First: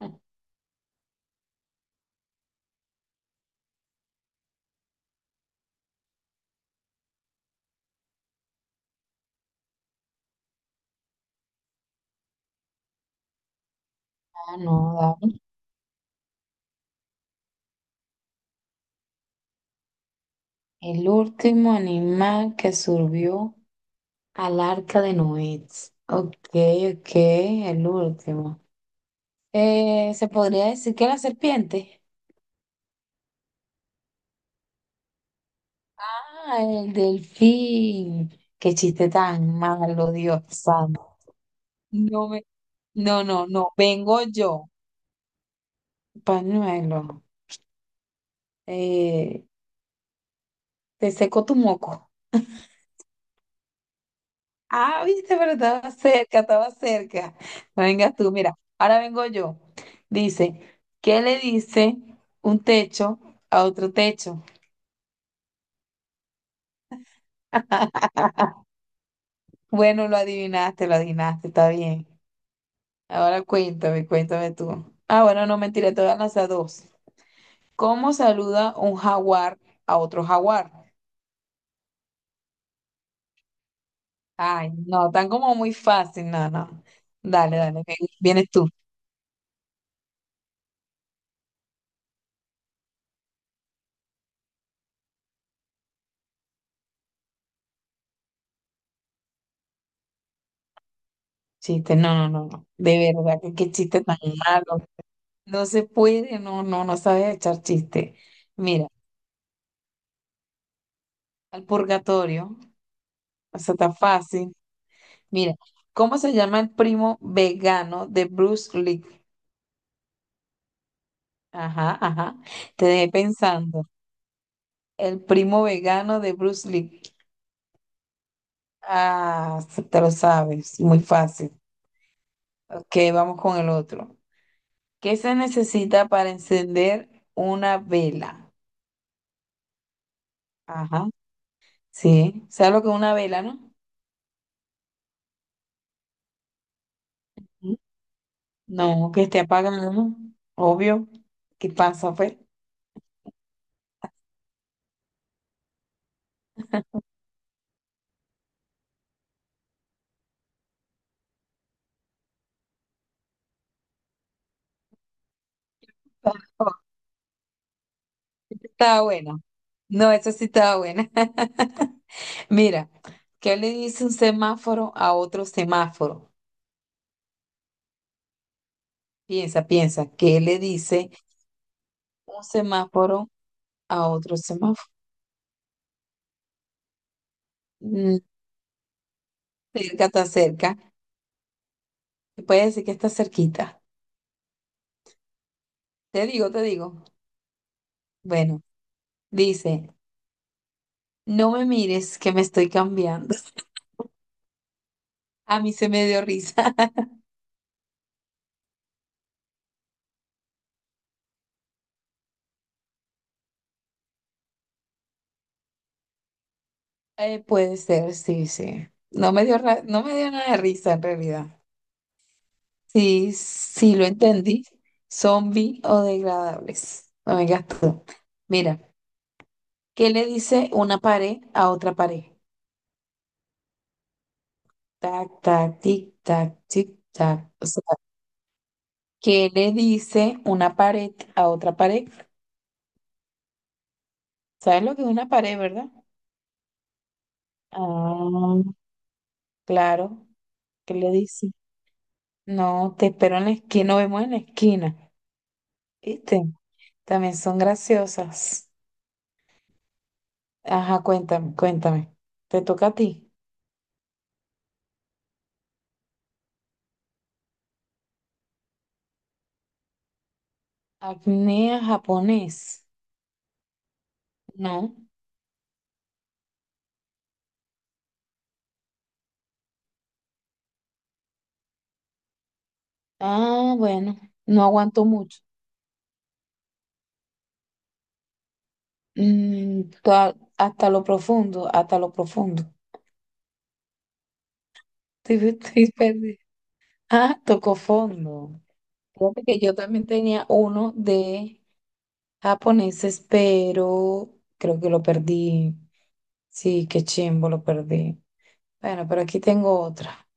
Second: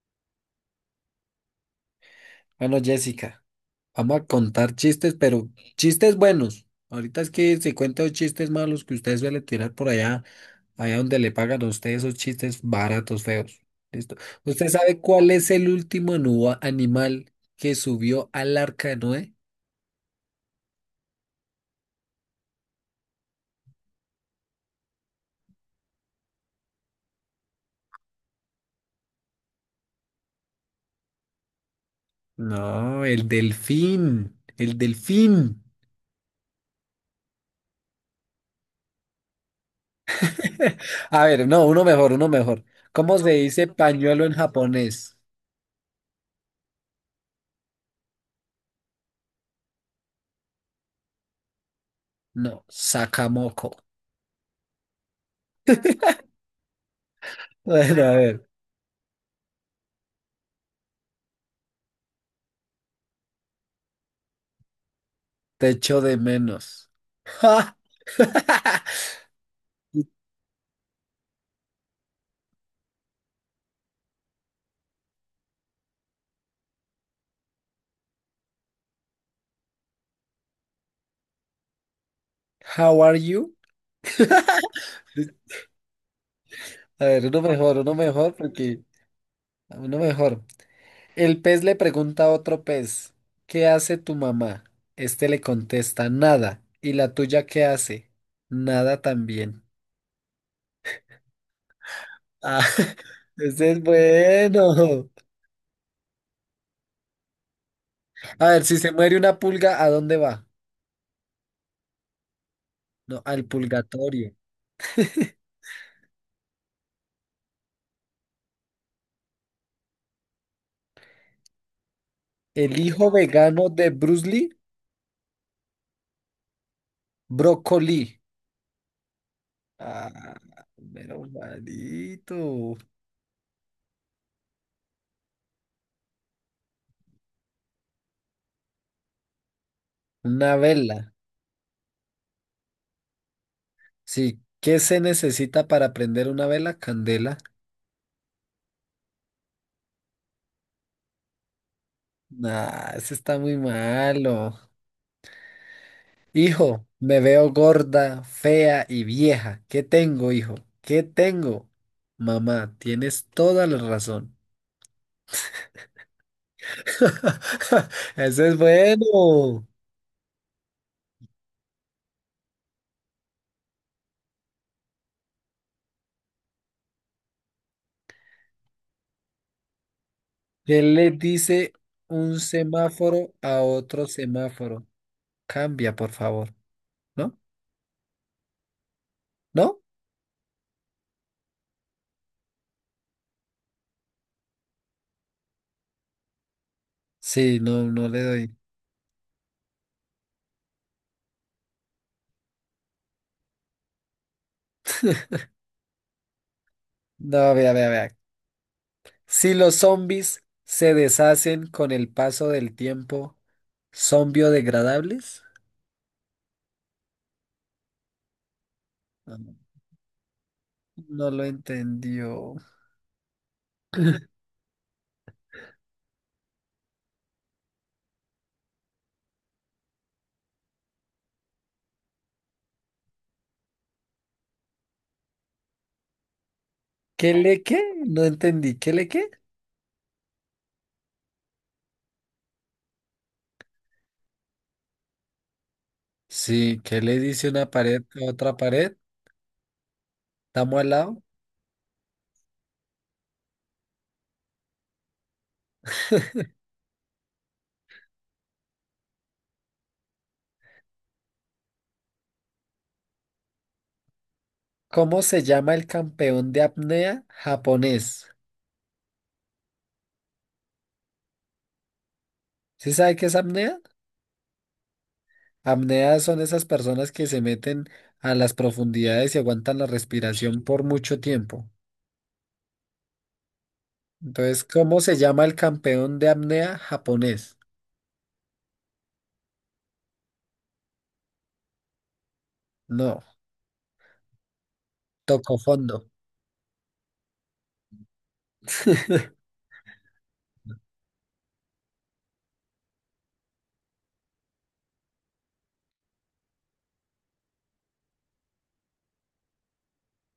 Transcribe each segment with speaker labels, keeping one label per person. Speaker 1: Ah,
Speaker 2: Bueno, Jessica, vamos a contar chistes, pero chistes buenos. Ahorita es que se cuentan los chistes malos que ustedes suelen tirar por allá, allá donde le pagan a ustedes esos chistes baratos, feos. ¿Listo? ¿Usted sabe
Speaker 1: no,
Speaker 2: cuál
Speaker 1: David.
Speaker 2: es el último animal que subió al arca de Noé?
Speaker 1: El último animal que surgió al arca de Noé. Ok, ok, el último. ¿Se podría decir que la serpiente?
Speaker 2: No, el delfín. El delfín.
Speaker 1: Ah, el delfín. Qué chiste tan malo, Dios santo.
Speaker 2: A ver, no, uno mejor,
Speaker 1: No
Speaker 2: uno
Speaker 1: me,
Speaker 2: mejor. ¿Cómo
Speaker 1: no,
Speaker 2: se
Speaker 1: no,
Speaker 2: dice
Speaker 1: no. Vengo
Speaker 2: pañuelo en
Speaker 1: yo.
Speaker 2: japonés?
Speaker 1: Pañuelo. Eh, te seco tu moco.
Speaker 2: No, sakamoko.
Speaker 1: Ah, viste, pero estaba cerca, estaba cerca. No
Speaker 2: Bueno, a
Speaker 1: vengas tú,
Speaker 2: ver.
Speaker 1: mira, ahora vengo yo. Dice, ¿qué le dice un techo a otro techo?
Speaker 2: Te echo de menos. ¡Ja!
Speaker 1: Bueno, lo adivinaste, está bien. Ahora cuéntame, cuéntame tú. Ah, bueno, no mentira, te voy a lanzar dos. ¿Cómo saluda un jaguar a otro jaguar?
Speaker 2: How are you?
Speaker 1: Ay, no, tan como muy fácil, no, no.
Speaker 2: A ver,
Speaker 1: Dale, dale,
Speaker 2: uno
Speaker 1: ven,
Speaker 2: mejor,
Speaker 1: vienes tú.
Speaker 2: porque uno mejor. El pez le pregunta a otro pez, ¿qué hace tu mamá? Este le contesta, nada. ¿Y la tuya qué hace? Nada también.
Speaker 1: Chiste, no, no, no,
Speaker 2: Ah,
Speaker 1: no. De verdad, que qué
Speaker 2: ese es
Speaker 1: chiste tan malo.
Speaker 2: bueno.
Speaker 1: No se puede, no, no, no sabes echar chiste.
Speaker 2: A ver, si
Speaker 1: Mira,
Speaker 2: se muere una pulga, ¿a dónde va?
Speaker 1: al purgatorio,
Speaker 2: No, al
Speaker 1: o sea, está
Speaker 2: pulgatorio.
Speaker 1: fácil. Mira, ¿cómo se llama el primo vegano de Bruce Lee? Ajá, ajá.
Speaker 2: El
Speaker 1: Te dejé
Speaker 2: hijo vegano
Speaker 1: pensando.
Speaker 2: de Bruce Lee,
Speaker 1: El primo vegano de Bruce Lee.
Speaker 2: brócoli.
Speaker 1: Ah, te lo
Speaker 2: Ah,
Speaker 1: sabes, muy
Speaker 2: pero
Speaker 1: fácil.
Speaker 2: malito.
Speaker 1: Ok, vamos con el otro. ¿Qué se necesita para encender una vela?
Speaker 2: Una vela.
Speaker 1: Ajá, sí. ¿Sabes lo que es una vela, no?
Speaker 2: Sí. ¿Qué se necesita para prender una vela? Candela.
Speaker 1: No, que esté apagado, obvio. ¿Qué pasa, pues?
Speaker 2: Nah, eso está muy malo. Hijo, me veo gorda, fea y vieja. ¿Qué tengo, hijo? ¿Qué tengo? Mamá, tienes toda la razón.
Speaker 1: Oh,
Speaker 2: Eso es
Speaker 1: esta estaba buena.
Speaker 2: bueno.
Speaker 1: No, esa sí estaba buena. Mira, ¿qué le dice un semáforo a otro semáforo? Piensa, piensa, ¿qué le
Speaker 2: ¿Qué le
Speaker 1: dice
Speaker 2: dice un
Speaker 1: un semáforo
Speaker 2: semáforo a otro
Speaker 1: a otro semáforo?
Speaker 2: semáforo? Cambia, por favor. ¿No?
Speaker 1: Mm,
Speaker 2: ¿No?
Speaker 1: cerca, está cerca. Se puede decir que está cerquita. Te digo, te digo.
Speaker 2: Sí, no, no le doy.
Speaker 1: Bueno, dice, no me mires que me estoy cambiando. A mí se me dio risa.
Speaker 2: No, vea, vea, vea. Si los zombies se deshacen con el paso del tiempo, ¿son biodegradables?
Speaker 1: Puede ser, sí, sí.
Speaker 2: Ah, no.
Speaker 1: No me dio nada de risa en
Speaker 2: No lo
Speaker 1: realidad.
Speaker 2: entendió.
Speaker 1: Sí, sí lo entendí. Zombie o degradables. No me gastó. Mira, ¿qué le dice una pared a otra pared? Tac, tac, tic, tac, tic,
Speaker 2: ¿Qué
Speaker 1: tac.
Speaker 2: le
Speaker 1: O
Speaker 2: qué?
Speaker 1: sea,
Speaker 2: No entendí. ¿Qué le qué?
Speaker 1: ¿qué le dice una pared a otra pared? ¿Sabes lo que es una pared, verdad?
Speaker 2: Sí, ¿qué le dice una pared a otra
Speaker 1: Ah,
Speaker 2: pared?
Speaker 1: claro.
Speaker 2: Estamos al
Speaker 1: ¿Qué le
Speaker 2: lado.
Speaker 1: dice? No, te espero en la esquina, nos vemos en la esquina. ¿Viste? También son graciosas. Ajá, cuéntame, cuéntame. ¿Te toca a ti?
Speaker 2: ¿Cómo se llama el campeón de apnea japonés?
Speaker 1: Apnea japonés.
Speaker 2: ¿Sí sabe qué es apnea?
Speaker 1: No.
Speaker 2: Apnea son esas personas que se meten a las profundidades y aguantan la respiración por mucho tiempo.
Speaker 1: Ah, bueno, no
Speaker 2: Entonces, ¿cómo
Speaker 1: aguanto
Speaker 2: se
Speaker 1: mucho.
Speaker 2: llama el campeón de apnea japonés?
Speaker 1: Hasta lo profundo, hasta lo profundo.
Speaker 2: No,
Speaker 1: Estoy,
Speaker 2: tocó
Speaker 1: estoy
Speaker 2: fondo.
Speaker 1: perdida. Ah, tocó fondo. Fíjate que yo también tenía uno de japoneses, pero creo que lo perdí. Sí, qué chimbo, lo perdí. Bueno, pero aquí tengo otra.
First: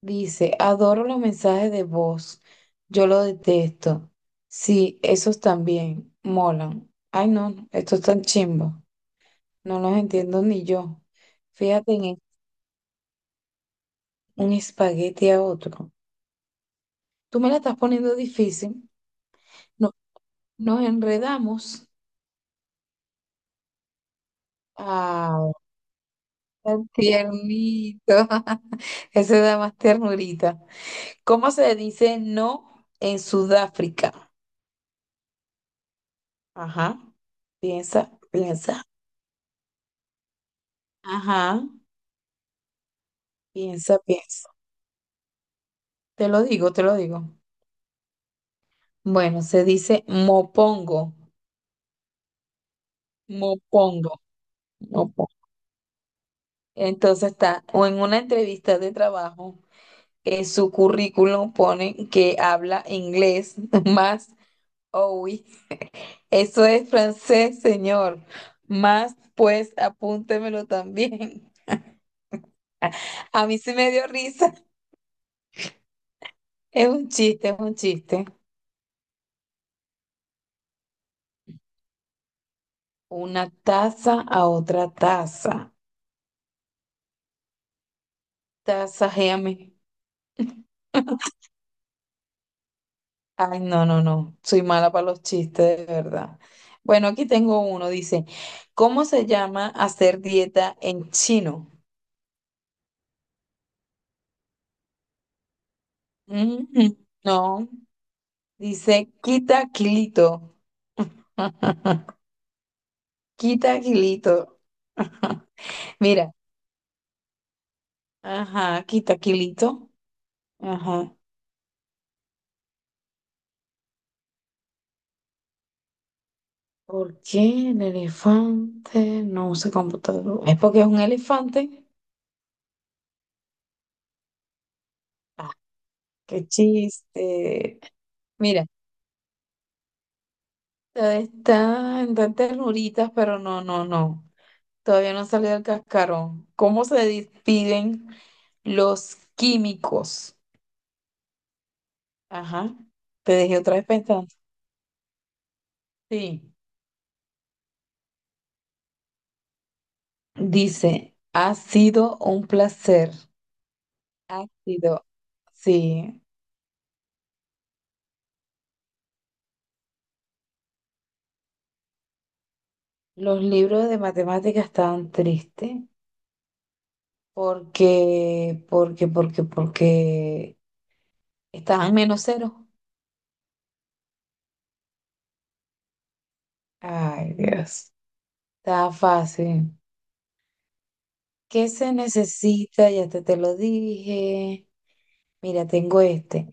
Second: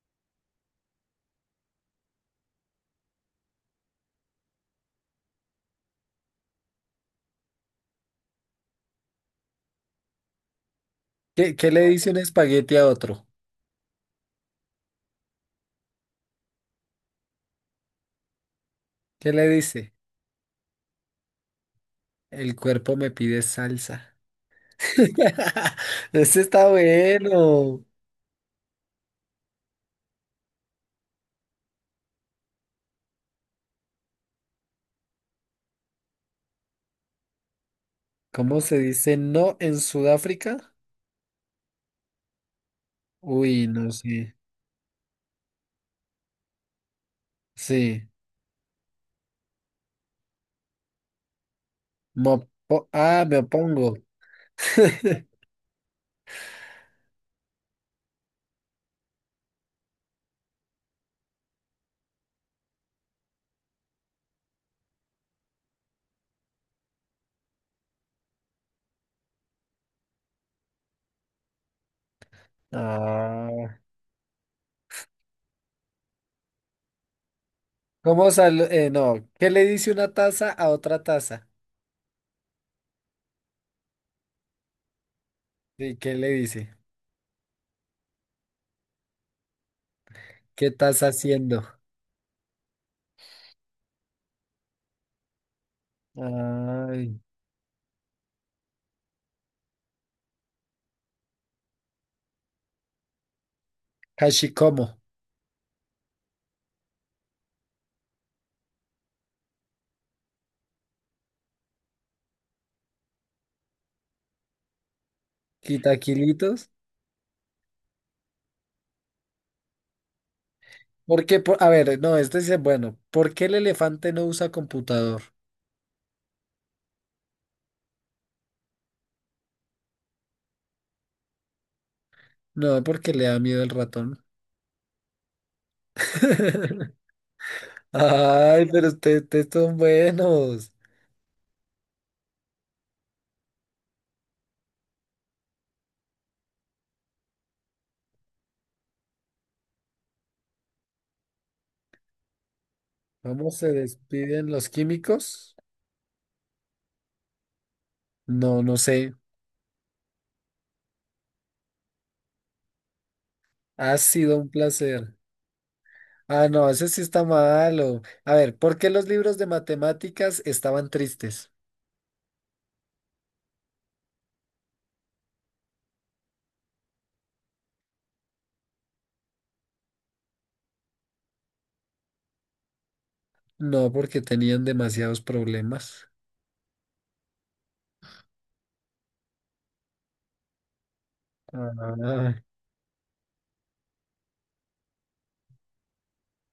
Speaker 1: Dice, adoro los mensajes de voz. Yo lo detesto. Sí, esos también molan. Ay, no, estos están chimbos. No los entiendo ni yo.
Speaker 2: ¿Qué, qué le
Speaker 1: Fíjate en
Speaker 2: dice un
Speaker 1: e-
Speaker 2: espagueti a otro?
Speaker 1: un espagueti a otro. Tú me la estás poniendo difícil.
Speaker 2: ¿Qué le
Speaker 1: No,
Speaker 2: dice?
Speaker 1: nos enredamos.
Speaker 2: El cuerpo me pide salsa.
Speaker 1: Ah,
Speaker 2: Ese está
Speaker 1: tan
Speaker 2: bueno.
Speaker 1: tiernito. Ese da más ternurita. ¿Cómo se dice no en Sudáfrica? Ajá, piensa,
Speaker 2: ¿Cómo se
Speaker 1: piensa.
Speaker 2: dice no en Sudáfrica?
Speaker 1: Ajá.
Speaker 2: Uy, no
Speaker 1: Piensa,
Speaker 2: sé.
Speaker 1: piensa. Te lo digo, te lo digo.
Speaker 2: Sí.
Speaker 1: Bueno, se dice mopongo,
Speaker 2: Mo- po- ah, me opongo.
Speaker 1: mopongo, mopongo. Entonces está, o en una entrevista de trabajo, en su currículum ponen que habla inglés, más, oui, eso es francés, señor. Más, pues, apúntemelo también. A mí sí
Speaker 2: Ah,
Speaker 1: me dio risa. Es un chiste, es un chiste.
Speaker 2: ¿cómo sal- no, ¿qué le dice una taza a otra taza?
Speaker 1: Una taza a otra taza.
Speaker 2: Sí, ¿qué le dice?
Speaker 1: Tasajeame.
Speaker 2: ¿Qué estás haciendo?
Speaker 1: Ay, no, no, no. Soy mala para los chistes, de verdad. Bueno,
Speaker 2: Ay.
Speaker 1: aquí tengo uno. Dice, ¿cómo se llama hacer dieta en chino?
Speaker 2: Hashikomo,
Speaker 1: Mm, no. Dice, quita kilito. Quita kilito. Mira.
Speaker 2: quitaquilitos.
Speaker 1: Ajá, quita kilito. Ajá.
Speaker 2: ¿Por qué? Por- a ver, no, este dice, bueno, ¿por qué el elefante no usa computador?
Speaker 1: ¿Por qué el elefante no usa computador? ¿Es porque es un elefante?
Speaker 2: No, porque le da miedo el ratón.
Speaker 1: Ah, qué chiste.
Speaker 2: Ay,
Speaker 1: Mira.
Speaker 2: pero ustedes son buenos.
Speaker 1: Está en tantas ternuritas, pero no, no, no. Todavía no salió del cascarón. ¿Cómo se despiden los químicos? Ajá. Te
Speaker 2: ¿Cómo
Speaker 1: dejé
Speaker 2: se
Speaker 1: otra vez pensando.
Speaker 2: despiden los químicos?
Speaker 1: Sí.
Speaker 2: No, no sé.
Speaker 1: Dice, ha sido un placer.
Speaker 2: Ha sido
Speaker 1: Ha
Speaker 2: un
Speaker 1: sido.
Speaker 2: placer.
Speaker 1: Sí.
Speaker 2: Ah, no, ese sí está malo. A ver, ¿por qué los libros de matemáticas estaban tristes?
Speaker 1: Los libros de matemáticas estaban tristes porque, porque, porque, porque estaban menos cero.
Speaker 2: No, porque tenían demasiados problemas.
Speaker 1: Ay, Dios. Estaba fácil. ¿Qué se
Speaker 2: Ah,
Speaker 1: necesita? Ya te lo dije. Mira, tengo este.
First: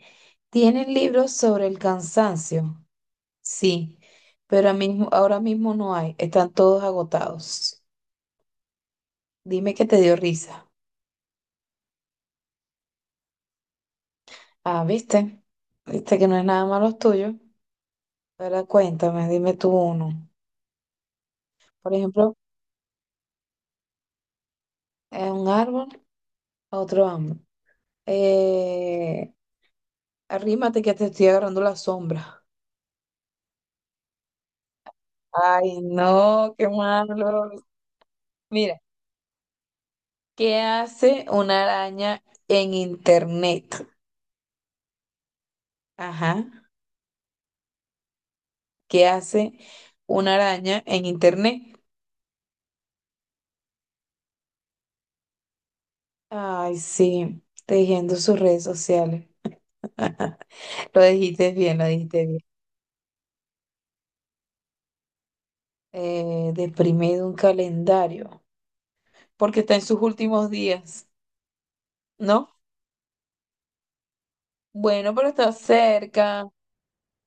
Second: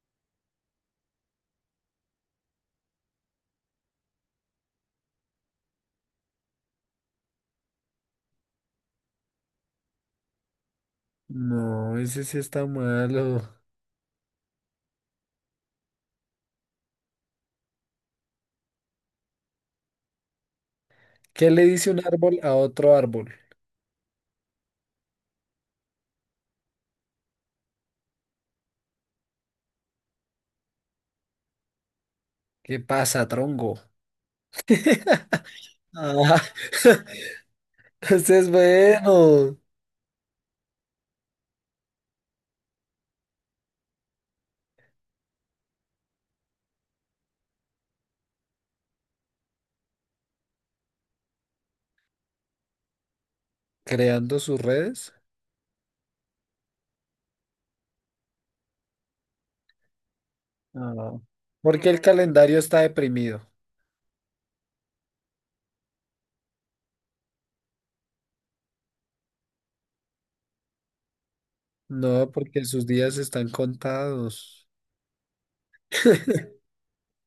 Speaker 1: ¿Tienen libros sobre el cansancio? Sí, pero ahora mismo no hay. Están todos agotados. Dime que te dio risa.
Speaker 2: no, ese sí está malo.
Speaker 1: Ah, ¿viste? Viste que no es nada malo tuyo. Ahora cuéntame, dime tú uno.
Speaker 2: ¿Qué le dice
Speaker 1: Por
Speaker 2: un
Speaker 1: ejemplo,
Speaker 2: árbol a otro árbol?
Speaker 1: un árbol a otro árbol. Eh, arrímate que te estoy agarrando la sombra.
Speaker 2: ¿Qué pasa, tronco?
Speaker 1: Ay,
Speaker 2: Ah,
Speaker 1: no, qué malo.
Speaker 2: ese es
Speaker 1: Mira.
Speaker 2: bueno.
Speaker 1: ¿Qué hace una araña en internet? Ajá. ¿Qué hace una araña en internet?
Speaker 2: Creando sus redes.
Speaker 1: Ay, sí, tejiendo sus redes sociales. Lo
Speaker 2: Ah.
Speaker 1: dijiste bien,
Speaker 2: ¿Por
Speaker 1: lo
Speaker 2: qué el
Speaker 1: dijiste bien.
Speaker 2: calendario está deprimido?
Speaker 1: Deprimido un calendario, porque está en sus últimos días,
Speaker 2: No,
Speaker 1: ¿no?
Speaker 2: porque sus días están contados.
Speaker 1: Bueno, pero está cerca.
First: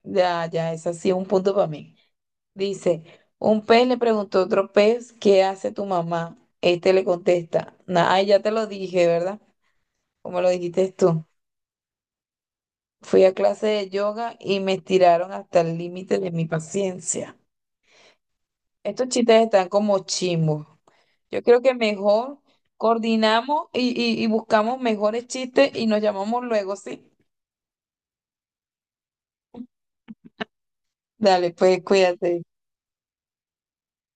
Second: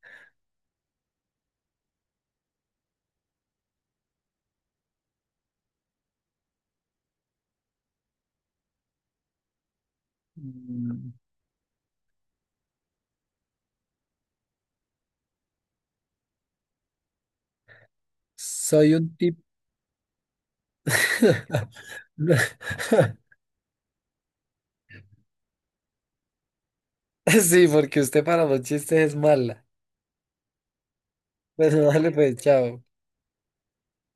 Speaker 1: Ya, ya, es así un punto para mí. Dice, un pez le preguntó a otro pez, ¿qué hace tu mamá? Este le contesta, "Na- ay, ya te lo dije, ¿verdad? Como lo dijiste
Speaker 2: Mm.
Speaker 1: tú. Fui a clase de yoga y me estiraron hasta el límite de mi paciencia.
Speaker 2: Soy
Speaker 1: Estos
Speaker 2: un tip.
Speaker 1: chistes están como chimbos. Yo creo que mejor coordinamos y buscamos mejores chistes y nos llamamos luego, ¿sí?
Speaker 2: Sí, porque usted para los chistes es mala.
Speaker 1: Dale,
Speaker 2: Bueno,
Speaker 1: pues
Speaker 2: dale pues,
Speaker 1: cuídate.
Speaker 2: chao.